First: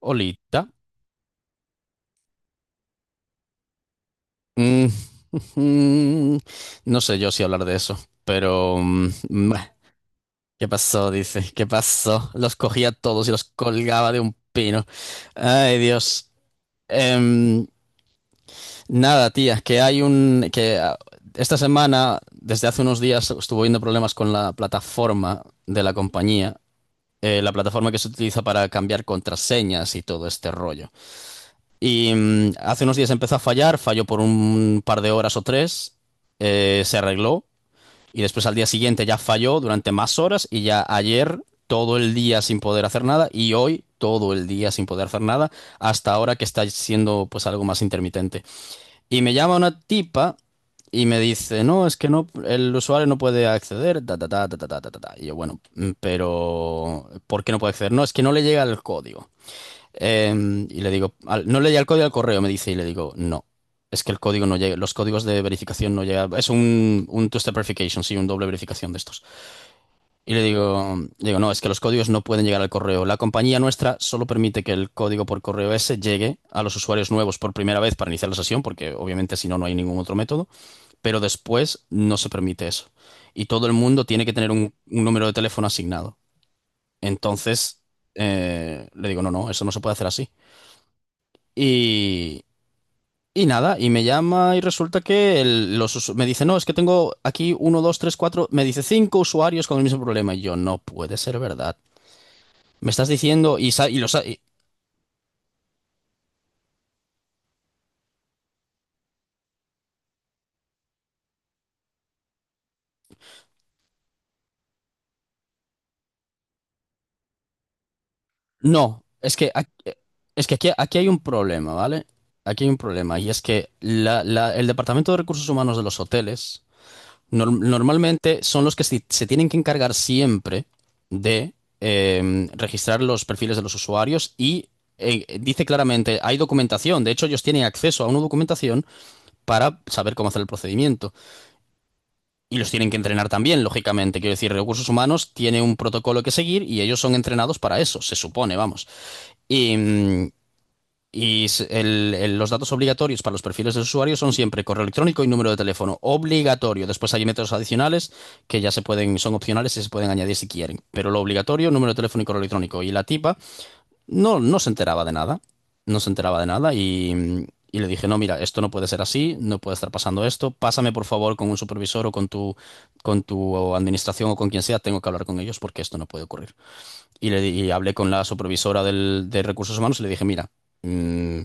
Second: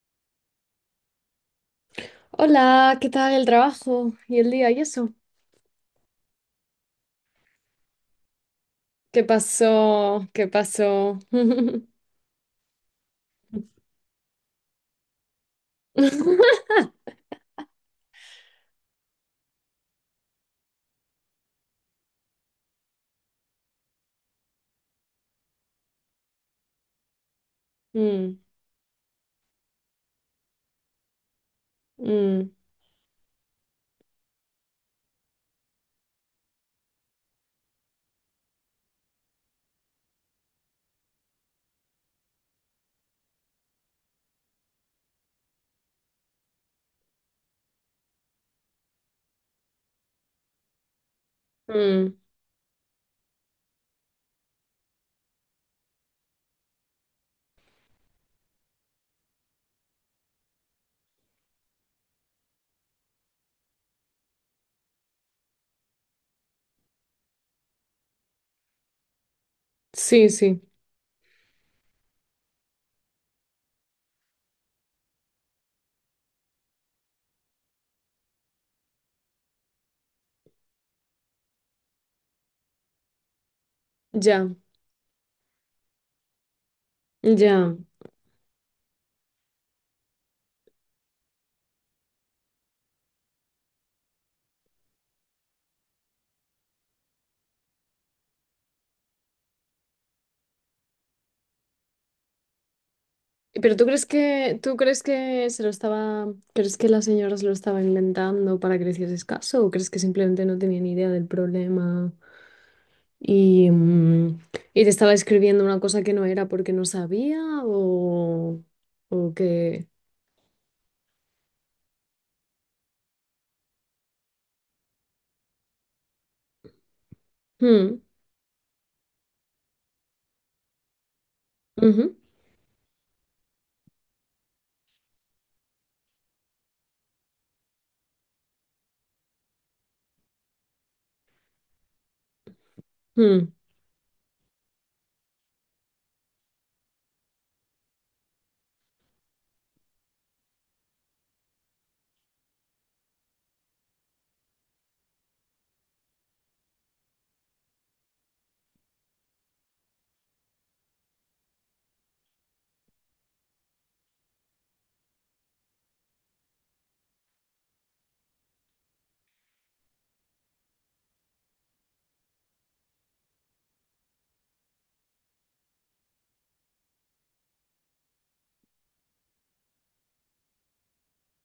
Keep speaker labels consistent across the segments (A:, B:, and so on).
A: Olita.
B: Hola, ¿qué tal el trabajo y el día y
A: Mm,
B: eso?
A: no sé yo si hablar de eso, pero... mm,
B: ¿Qué
A: bah,
B: pasó? ¿Qué
A: ¿Qué pasó?
B: pasó?
A: Dice, ¿qué pasó? Los cogía a todos y los colgaba de un pino. Ay, Dios. Em, Nada, tía, que hay un... que ah, esta semana, desde hace unos días, estuvo habiendo problemas con la plataforma de la compañía, la plataforma que se
B: Mm,
A: utiliza para cambiar contraseñas y todo este rollo. Y
B: mm,
A: hace unos días empezó a fallar, falló por un par de horas o tres, se arregló y después al día siguiente ya falló durante más horas y ya ayer todo el día sin poder hacer nada y hoy todo el día sin poder hacer nada hasta ahora que está siendo pues algo más intermitente. Y me llama una tipa y me dice, no, es que
B: mm.
A: no, el usuario no puede acceder, ta, ta, ta, ta, ta, ta, ta, ta". Y yo, bueno, pero ¿por qué no puede acceder? No, es que no le llega el código. Y le digo, no leía el código al correo, me dice, y le digo, no. Es que el código no llega, los códigos de verificación no llegan. Es un two-step verification, sí, un doble verificación de estos.
B: Sí,
A: Y le
B: sí,
A: digo, digo, no, es que los códigos no pueden llegar al correo. La compañía nuestra solo permite que el código por correo ese llegue a los usuarios nuevos por primera vez para iniciar la sesión, porque obviamente si no, no hay ningún otro método, pero después no se permite eso. Y todo el mundo tiene que tener
B: ya,
A: un número de teléfono asignado.
B: ya.
A: Entonces, le digo, no, no, eso no se puede hacer así. Y, y nada, y me llama y resulta que me dice, no, es que tengo aquí uno, dos, tres, cuatro, me dice cinco usuarios con el mismo problema. Y yo, no puede ser verdad. Me estás diciendo,
B: Pero tú crees que tú crees que se lo estaba, crees que la señora se lo estaba inventando para que le hicieses caso o crees que simplemente no tenía ni idea del problema y, mm, y te estaba escribiendo una cosa que no era porque no sabía o
A: no,
B: o
A: es que, aquí,
B: que.
A: aquí hay un problema, ¿vale? Aquí hay un problema, y es que el Departamento de Recursos Humanos de los hoteles...
B: Mm,
A: normalmente son los que se tienen que encargar siempre de
B: ujú,
A: registrar los perfiles de los usuarios y dice claramente, hay documentación, de hecho ellos tienen acceso a una documentación para saber cómo hacer el procedimiento. Y los tienen que entrenar
B: mm,
A: también, lógicamente. Quiero decir, recursos humanos tiene un protocolo que seguir y ellos son entrenados para eso, se supone, vamos. Y, mm, y los datos obligatorios para los perfiles de usuario son siempre correo electrónico y número de teléfono. Obligatorio. Después hay métodos adicionales que ya se pueden, son opcionales y se pueden añadir si quieren. Pero lo obligatorio, número de teléfono y correo electrónico. Y la tipa no, no se enteraba de nada. No se enteraba de nada y, le dije, no, mira, esto no puede ser así, no puede estar pasando esto. Pásame por favor con un supervisor o con tu administración o con quien sea. Tengo que hablar con ellos porque esto no puede ocurrir. Y, y hablé con la supervisora de recursos humanos y le dije, mira. mm,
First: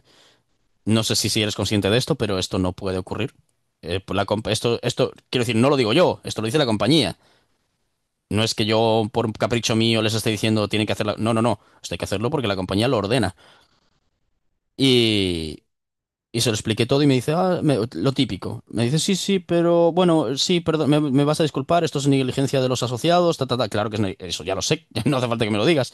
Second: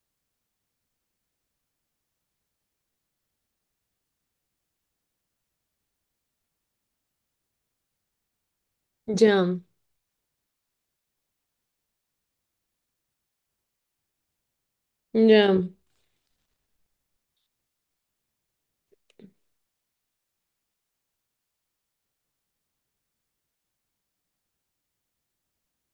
A: no sé si, eres consciente de esto, pero esto no puede ocurrir. Esto, esto, quiero decir, no lo digo yo, esto lo dice la compañía. No es que yo, por un
B: ya.
A: capricho mío, les esté diciendo tienen que hacerlo. No, no, no. Esto hay que hacerlo porque la compañía lo ordena.
B: Ya,
A: Y, se lo expliqué todo y me dice, ah, lo típico. Me dice, sí, sí, pero bueno, sí, perdón, me vas a disculpar, esto es negligencia de los asociados, ta, ta, ta. Claro que es, eso ya lo sé, no hace falta que me lo digas.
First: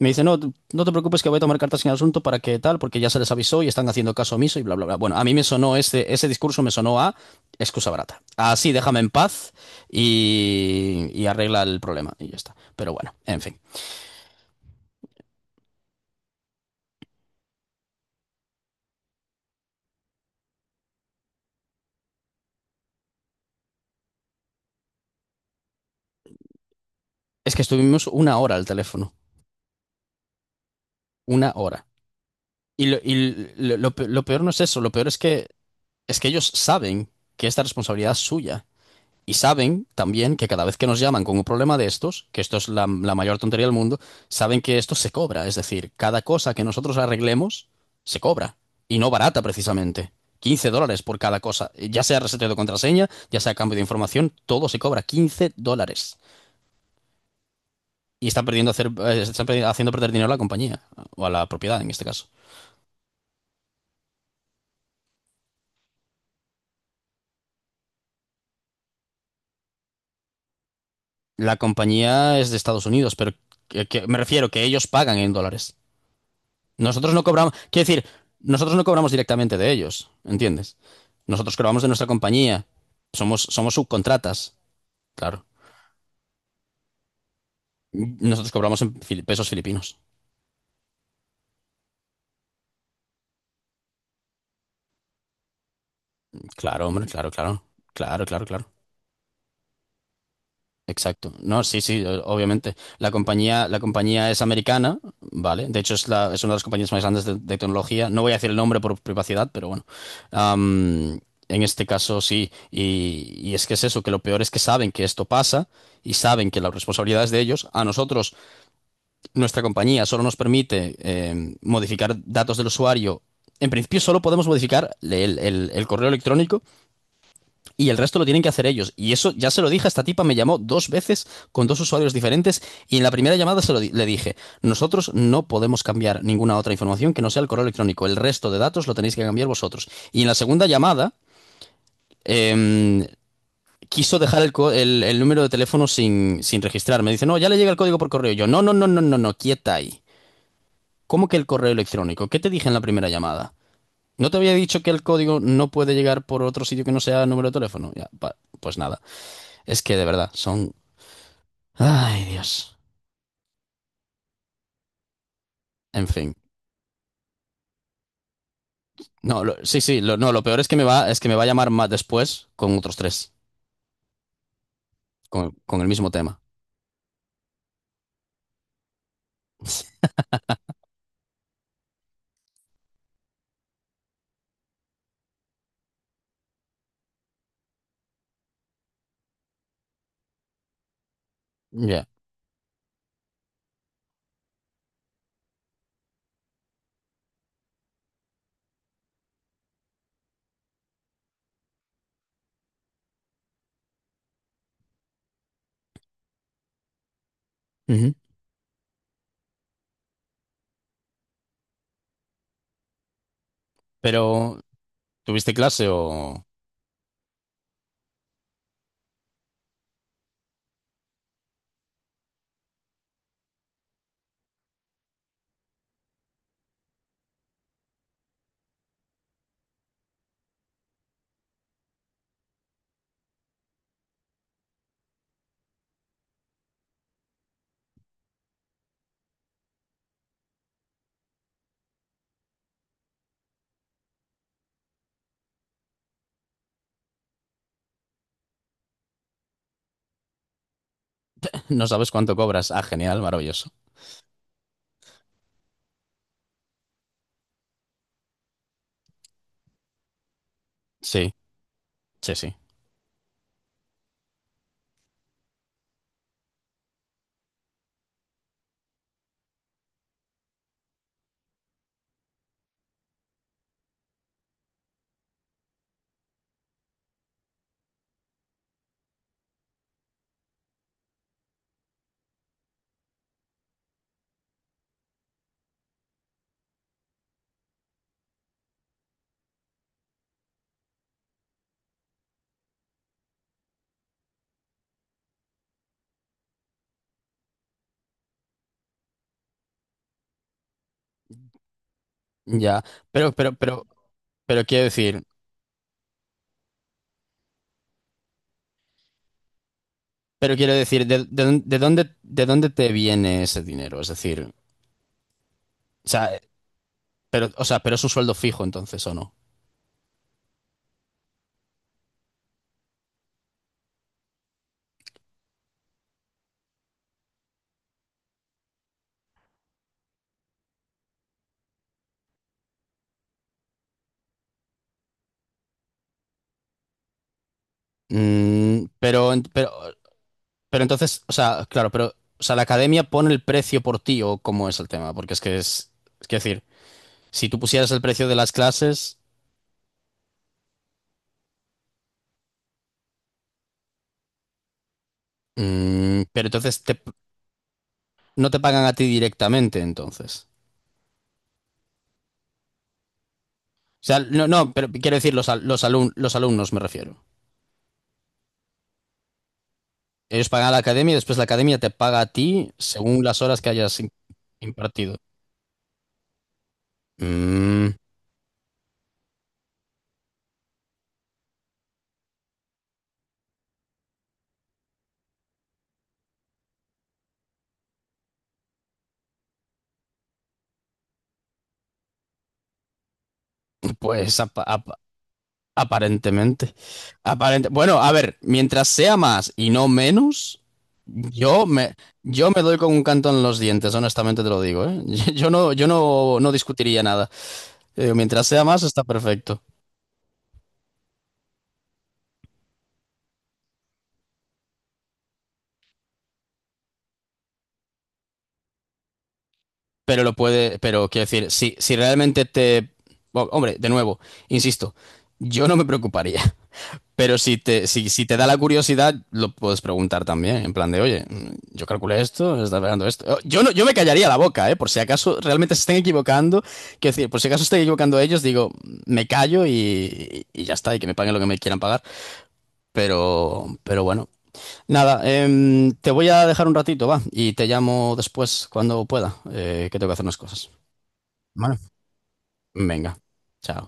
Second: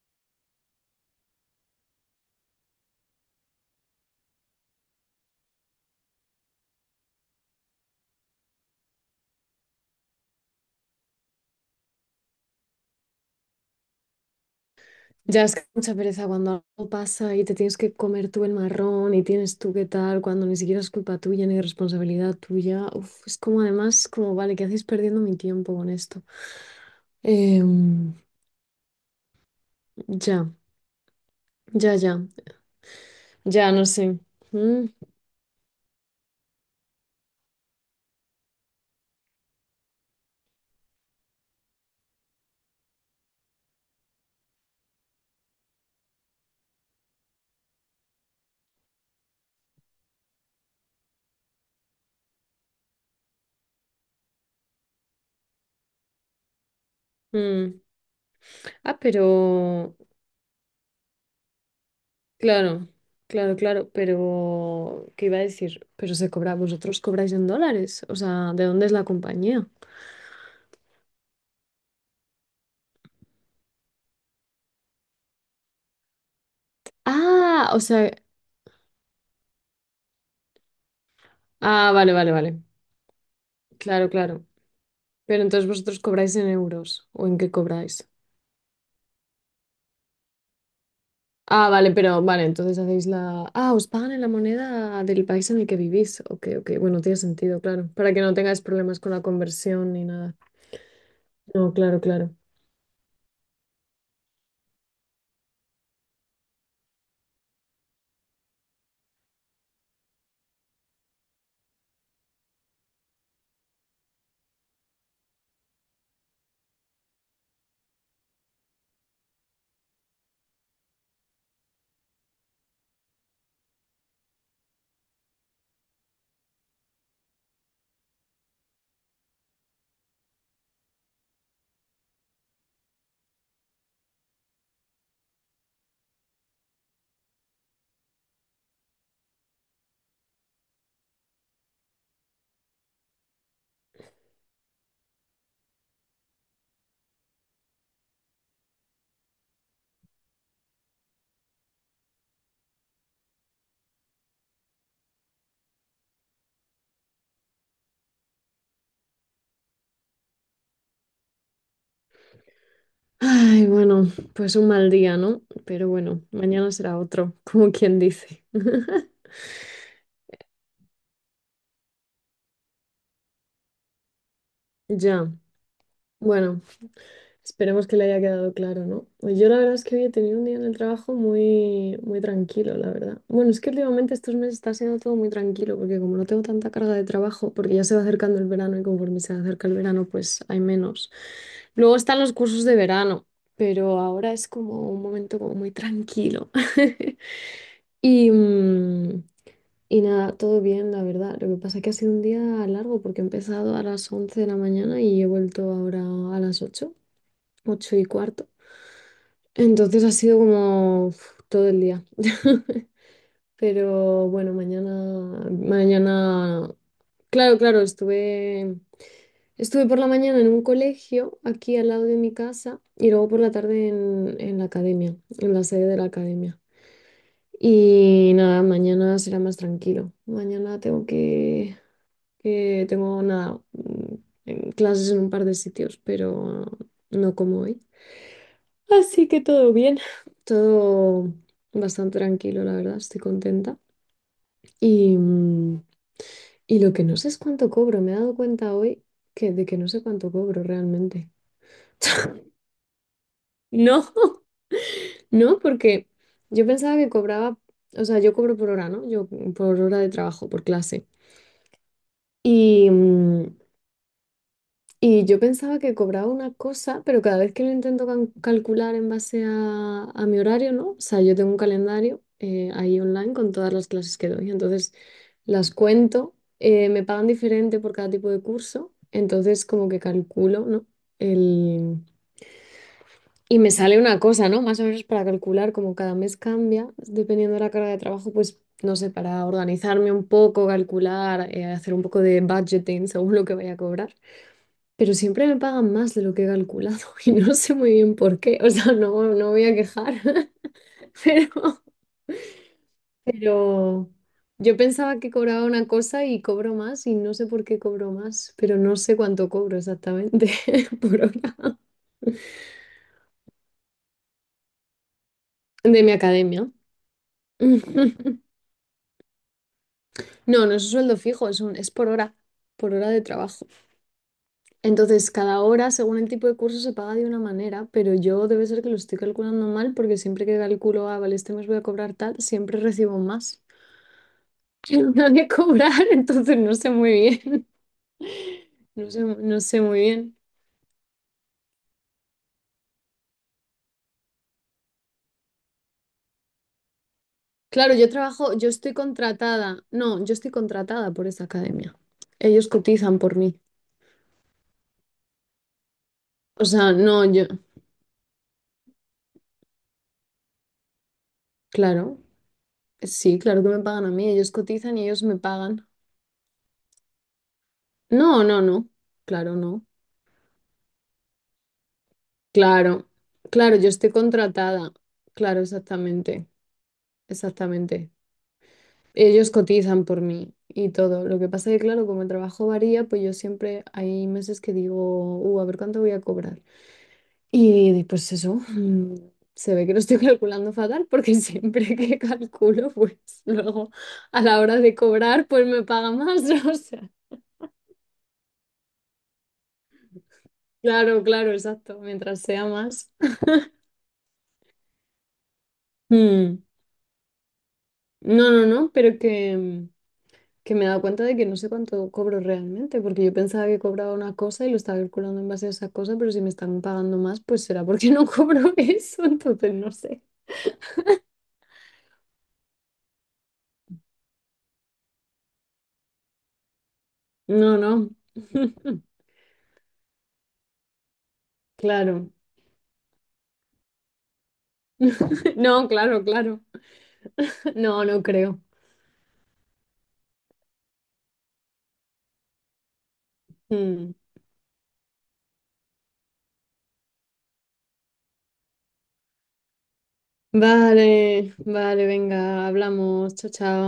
A: Me dice, no, no te preocupes que voy a tomar cartas en el asunto para que tal, porque ya se les avisó y están haciendo caso omiso y bla, bla, bla. Bueno, a mí me sonó ese discurso, me sonó a excusa barata. Así, déjame en paz y, arregla el problema y ya está. Pero bueno, en fin.
B: ya es que mucha pereza cuando algo pasa y te tienes que comer tú el marrón y tienes tú qué tal, cuando ni siquiera es culpa tuya ni responsabilidad tuya. Uf, es como además, como vale, ¿qué hacéis perdiendo mi tiempo con esto?
A: Es que estuvimos
B: Em,
A: una hora al teléfono,
B: ya,
A: una hora.
B: ya, ya,
A: Y
B: ya, no sé.
A: lo peor no es eso,
B: Mm,
A: lo peor es que es que ellos saben que esta responsabilidad es suya. Y saben también que cada vez que nos llaman con un problema de estos, que esto es la mayor tontería del mundo, saben que esto se cobra. Es decir, cada cosa que nosotros arreglemos, se cobra. Y no barata, precisamente. $15 por cada cosa. Ya sea reseteo de contraseña, ya sea cambio de información, todo se cobra $15.
B: mm.
A: Y están perdiendo hacer,
B: Ah, pero,
A: están haciendo perder dinero a la compañía, o a la propiedad en este caso.
B: claro, claro, claro, pero, ¿qué iba a decir? Pero se cobra, vosotros cobráis en dólares, o sea, ¿de dónde es la compañía?
A: La compañía es de Estados Unidos, pero me refiero que ellos pagan en dólares. Nosotros no cobramos,
B: Ah, o
A: quiero decir,
B: sea,
A: nosotros no cobramos directamente de ellos, ¿entiendes? Nosotros cobramos de
B: ah,
A: nuestra
B: vale, vale, vale.
A: compañía, somos
B: Claro, claro.
A: subcontratas,
B: Pero
A: claro.
B: entonces vosotros cobráis en euros o en qué cobráis.
A: Nosotros cobramos en pesos filipinos.
B: Ah, vale, pero vale, entonces Ah, os pagan en la moneda del país en el que vivís. Ok, ok.
A: Claro,
B: Bueno,
A: hombre,
B: tiene
A: claro, claro,
B: sentido, claro. Para que
A: claro,
B: no
A: claro,
B: tengáis
A: claro.
B: problemas con la conversión ni nada.
A: Exacto. No,
B: No,
A: sí,
B: claro,
A: sí,
B: claro.
A: obviamente. La compañía es americana, ¿vale? De hecho, es una de las compañías más grandes de tecnología. No voy a decir el nombre por privacidad, pero bueno. Am, en este caso, sí. Y, es que es eso, que lo peor es que saben que esto pasa y saben que la responsabilidad es de ellos. A nosotros, nuestra compañía solo nos permite modificar datos del usuario. En principio, solo podemos modificar el correo electrónico y el resto lo tienen que hacer ellos. Y eso ya se lo dije, esta tipa me llamó dos veces con dos usuarios diferentes y en la primera llamada se lo le dije, nosotros no podemos cambiar ninguna otra información que no sea el correo electrónico, el resto de datos lo tenéis que cambiar vosotros. Y en la segunda llamada... em, Quiso dejar el número de teléfono sin, registrar. Me dice, no, ya le llega el código por correo. Yo, no, no, no, no, no, no, quieta ahí. ¿Cómo que el correo electrónico? ¿Qué te dije en la primera llamada? ¿No te había dicho que el código no puede llegar por otro sitio que no sea número de teléfono? Ya, pues nada. Es que de verdad, son. Ay, Dios.
B: Ay, bueno, pues un mal día, ¿no? Pero
A: En
B: bueno,
A: fin.
B: mañana será otro, como quien dice.
A: No, sí, sí, lo, no, lo peor es que me va a llamar más después con otros tres,
B: Ya.
A: con el mismo tema.
B: Bueno, esperemos que le haya quedado claro, ¿no? Pues yo la verdad es que hoy he tenido un día en el trabajo muy, muy tranquilo, la verdad. Bueno, es que últimamente estos meses está siendo todo muy tranquilo, porque como no tengo tanta carga de trabajo, porque ya se va acercando el verano y conforme se acerca el verano, pues hay menos. Luego
A: Ya.
B: están los cursos de verano, pero ahora es como un momento como muy tranquilo. Y, mm, y nada, todo bien, la verdad. Lo que pasa es que ha sido un día largo porque he empezado a las 11 de la mañana y he vuelto ahora a las 8, ocho y
A: Ujú.
B: cuarto. Entonces ha sido como uf, todo el día. Pero bueno,
A: Pero,
B: mañana,
A: ¿tuviste clase o
B: mañana, claro, claro, estuve por la mañana en un colegio aquí al lado de mi casa y luego por la tarde en la academia, en la sede de la academia. Y nada, mañana será más tranquilo. Mañana tengo que tengo nada, en clases en un par de sitios, pero no como hoy. Así que todo bien, todo bastante tranquilo, la verdad, estoy contenta. Y, mm, y lo que no sé es cuánto cobro, me he dado cuenta hoy de que no sé cuánto cobro realmente.
A: no sabes cuánto cobras? Ah, genial, maravilloso.
B: No, no, porque yo pensaba que cobraba, o sea, yo cobro por hora, ¿no? Yo por hora de trabajo, por clase.
A: Sí, sí, sí.
B: Y, mm, Y yo pensaba que cobraba una cosa, pero cada vez que lo intento calcular en base a mi horario, ¿no? O sea, yo tengo un calendario ahí online con todas las clases que doy. Entonces, las cuento, me pagan diferente por cada tipo de curso. Entonces, como que calculo, ¿no? El... Y me sale una cosa, ¿no? Más o menos para calcular, como cada mes cambia, dependiendo de la carga de trabajo, pues, no sé, para organizarme un poco, calcular, hacer un poco de budgeting según lo que vaya a cobrar, pero siempre me pagan más de lo que he calculado y no sé muy bien por qué. O sea, no, no voy a quejar, pero,
A: Ya. Pero, pero, pero,
B: pero
A: pero
B: yo
A: quiero
B: pensaba
A: decir,
B: que cobraba una cosa y cobro más y no sé por qué cobro más, pero no sé cuánto cobro exactamente
A: pero quiero decir,
B: por
A: ¿de, de dón-
B: hora
A: de dónde, de dónde te viene ese dinero? Es decir,
B: de
A: o
B: mi
A: sea,
B: academia.
A: pero, o sea, pero es un sueldo fijo entonces, ¿o no?
B: No, no es un sueldo fijo, es por hora de trabajo. Entonces, cada hora, según el tipo de curso, se paga de una manera, pero yo debe ser que lo estoy calculando mal porque siempre que calculo, ah, vale, este mes voy a cobrar tal, siempre recibo más. de cobrar, entonces no sé muy bien.
A: Mm,
B: No sé,
A: pero,
B: no
A: pero,
B: sé muy bien.
A: Pero entonces, o sea, claro, pero, o sea, la academia pone el precio por ti o cómo es el tema, porque es que decir, si tú pusieras
B: Claro,
A: el
B: yo
A: precio de las
B: trabajo, yo estoy
A: clases,
B: contratada. No, yo estoy contratada por esa academia. Ellos cotizan por mí.
A: pero
B: O
A: entonces
B: sea, no, yo,
A: no te pagan a ti directamente, entonces.
B: claro, sí, claro que me pagan
A: O
B: a
A: sea,
B: mí.
A: no,
B: Ellos
A: no, pero
B: cotizan y
A: quiero
B: ellos
A: decir
B: me pagan.
A: los alumnos me refiero.
B: No, no, no. Claro, no.
A: Ellos pagan a la academia y después la academia te paga a ti
B: Claro,
A: según las horas que
B: claro, yo
A: hayas
B: estoy contratada.
A: impartido.
B: Claro, exactamente.
A: Mm,
B: Exactamente. Ellos cotizan por mí y todo. Lo que pasa es que, claro, como el trabajo varía, pues yo siempre hay meses que digo, a ver cuánto voy a cobrar. Y pues eso, se ve que lo estoy calculando fatal porque siempre que calculo, pues luego
A: pues
B: a la
A: apa-
B: hora de
A: apa-
B: cobrar, pues me paga más. O
A: Aparentemente.
B: sea,
A: Aparente. Bueno, a ver, mientras sea más y no menos,
B: claro, claro,
A: yo me,
B: exacto, mientras
A: yo me
B: sea
A: doy con un
B: más.
A: canto en los dientes, honestamente te lo digo, ¿eh? Yo no, no
B: Mm.
A: discutiría nada. Yo digo, mientras
B: No,
A: sea
B: no,
A: más,
B: no,
A: está
B: pero que...
A: perfecto.
B: mm, que me he dado cuenta de que no sé cuánto cobro realmente, porque yo pensaba que cobraba una cosa y lo estaba calculando en base a esa cosa, pero si me están pagando más, pues será porque no cobro eso, entonces no sé.
A: Pero quiero decir, si realmente te. Bueno, hombre, de nuevo, insisto, yo no me preocuparía. Pero
B: No, no.
A: si te da la curiosidad, lo puedes preguntar también, en plan de, oye, yo calculé
B: Claro.
A: esto, está pegando esto. Oh. Yo no, yo me callaría la boca, ¿eh? Por si acaso realmente se
B: No,
A: estén
B: claro, claro.
A: equivocando. Quiero decir, por si acaso estén
B: No,
A: equivocando
B: no
A: ellos,
B: creo.
A: digo, me callo y, ya está, y que me paguen lo que me quieran pagar. Pero
B: Mm.
A: bueno. Nada, te voy a dejar un ratito, va, y te llamo después cuando pueda, que tengo que hacer unas cosas.
B: Vale,
A: Vale.
B: vale, venga,
A: Venga,
B: hablamos. Chao, chao.
A: chao.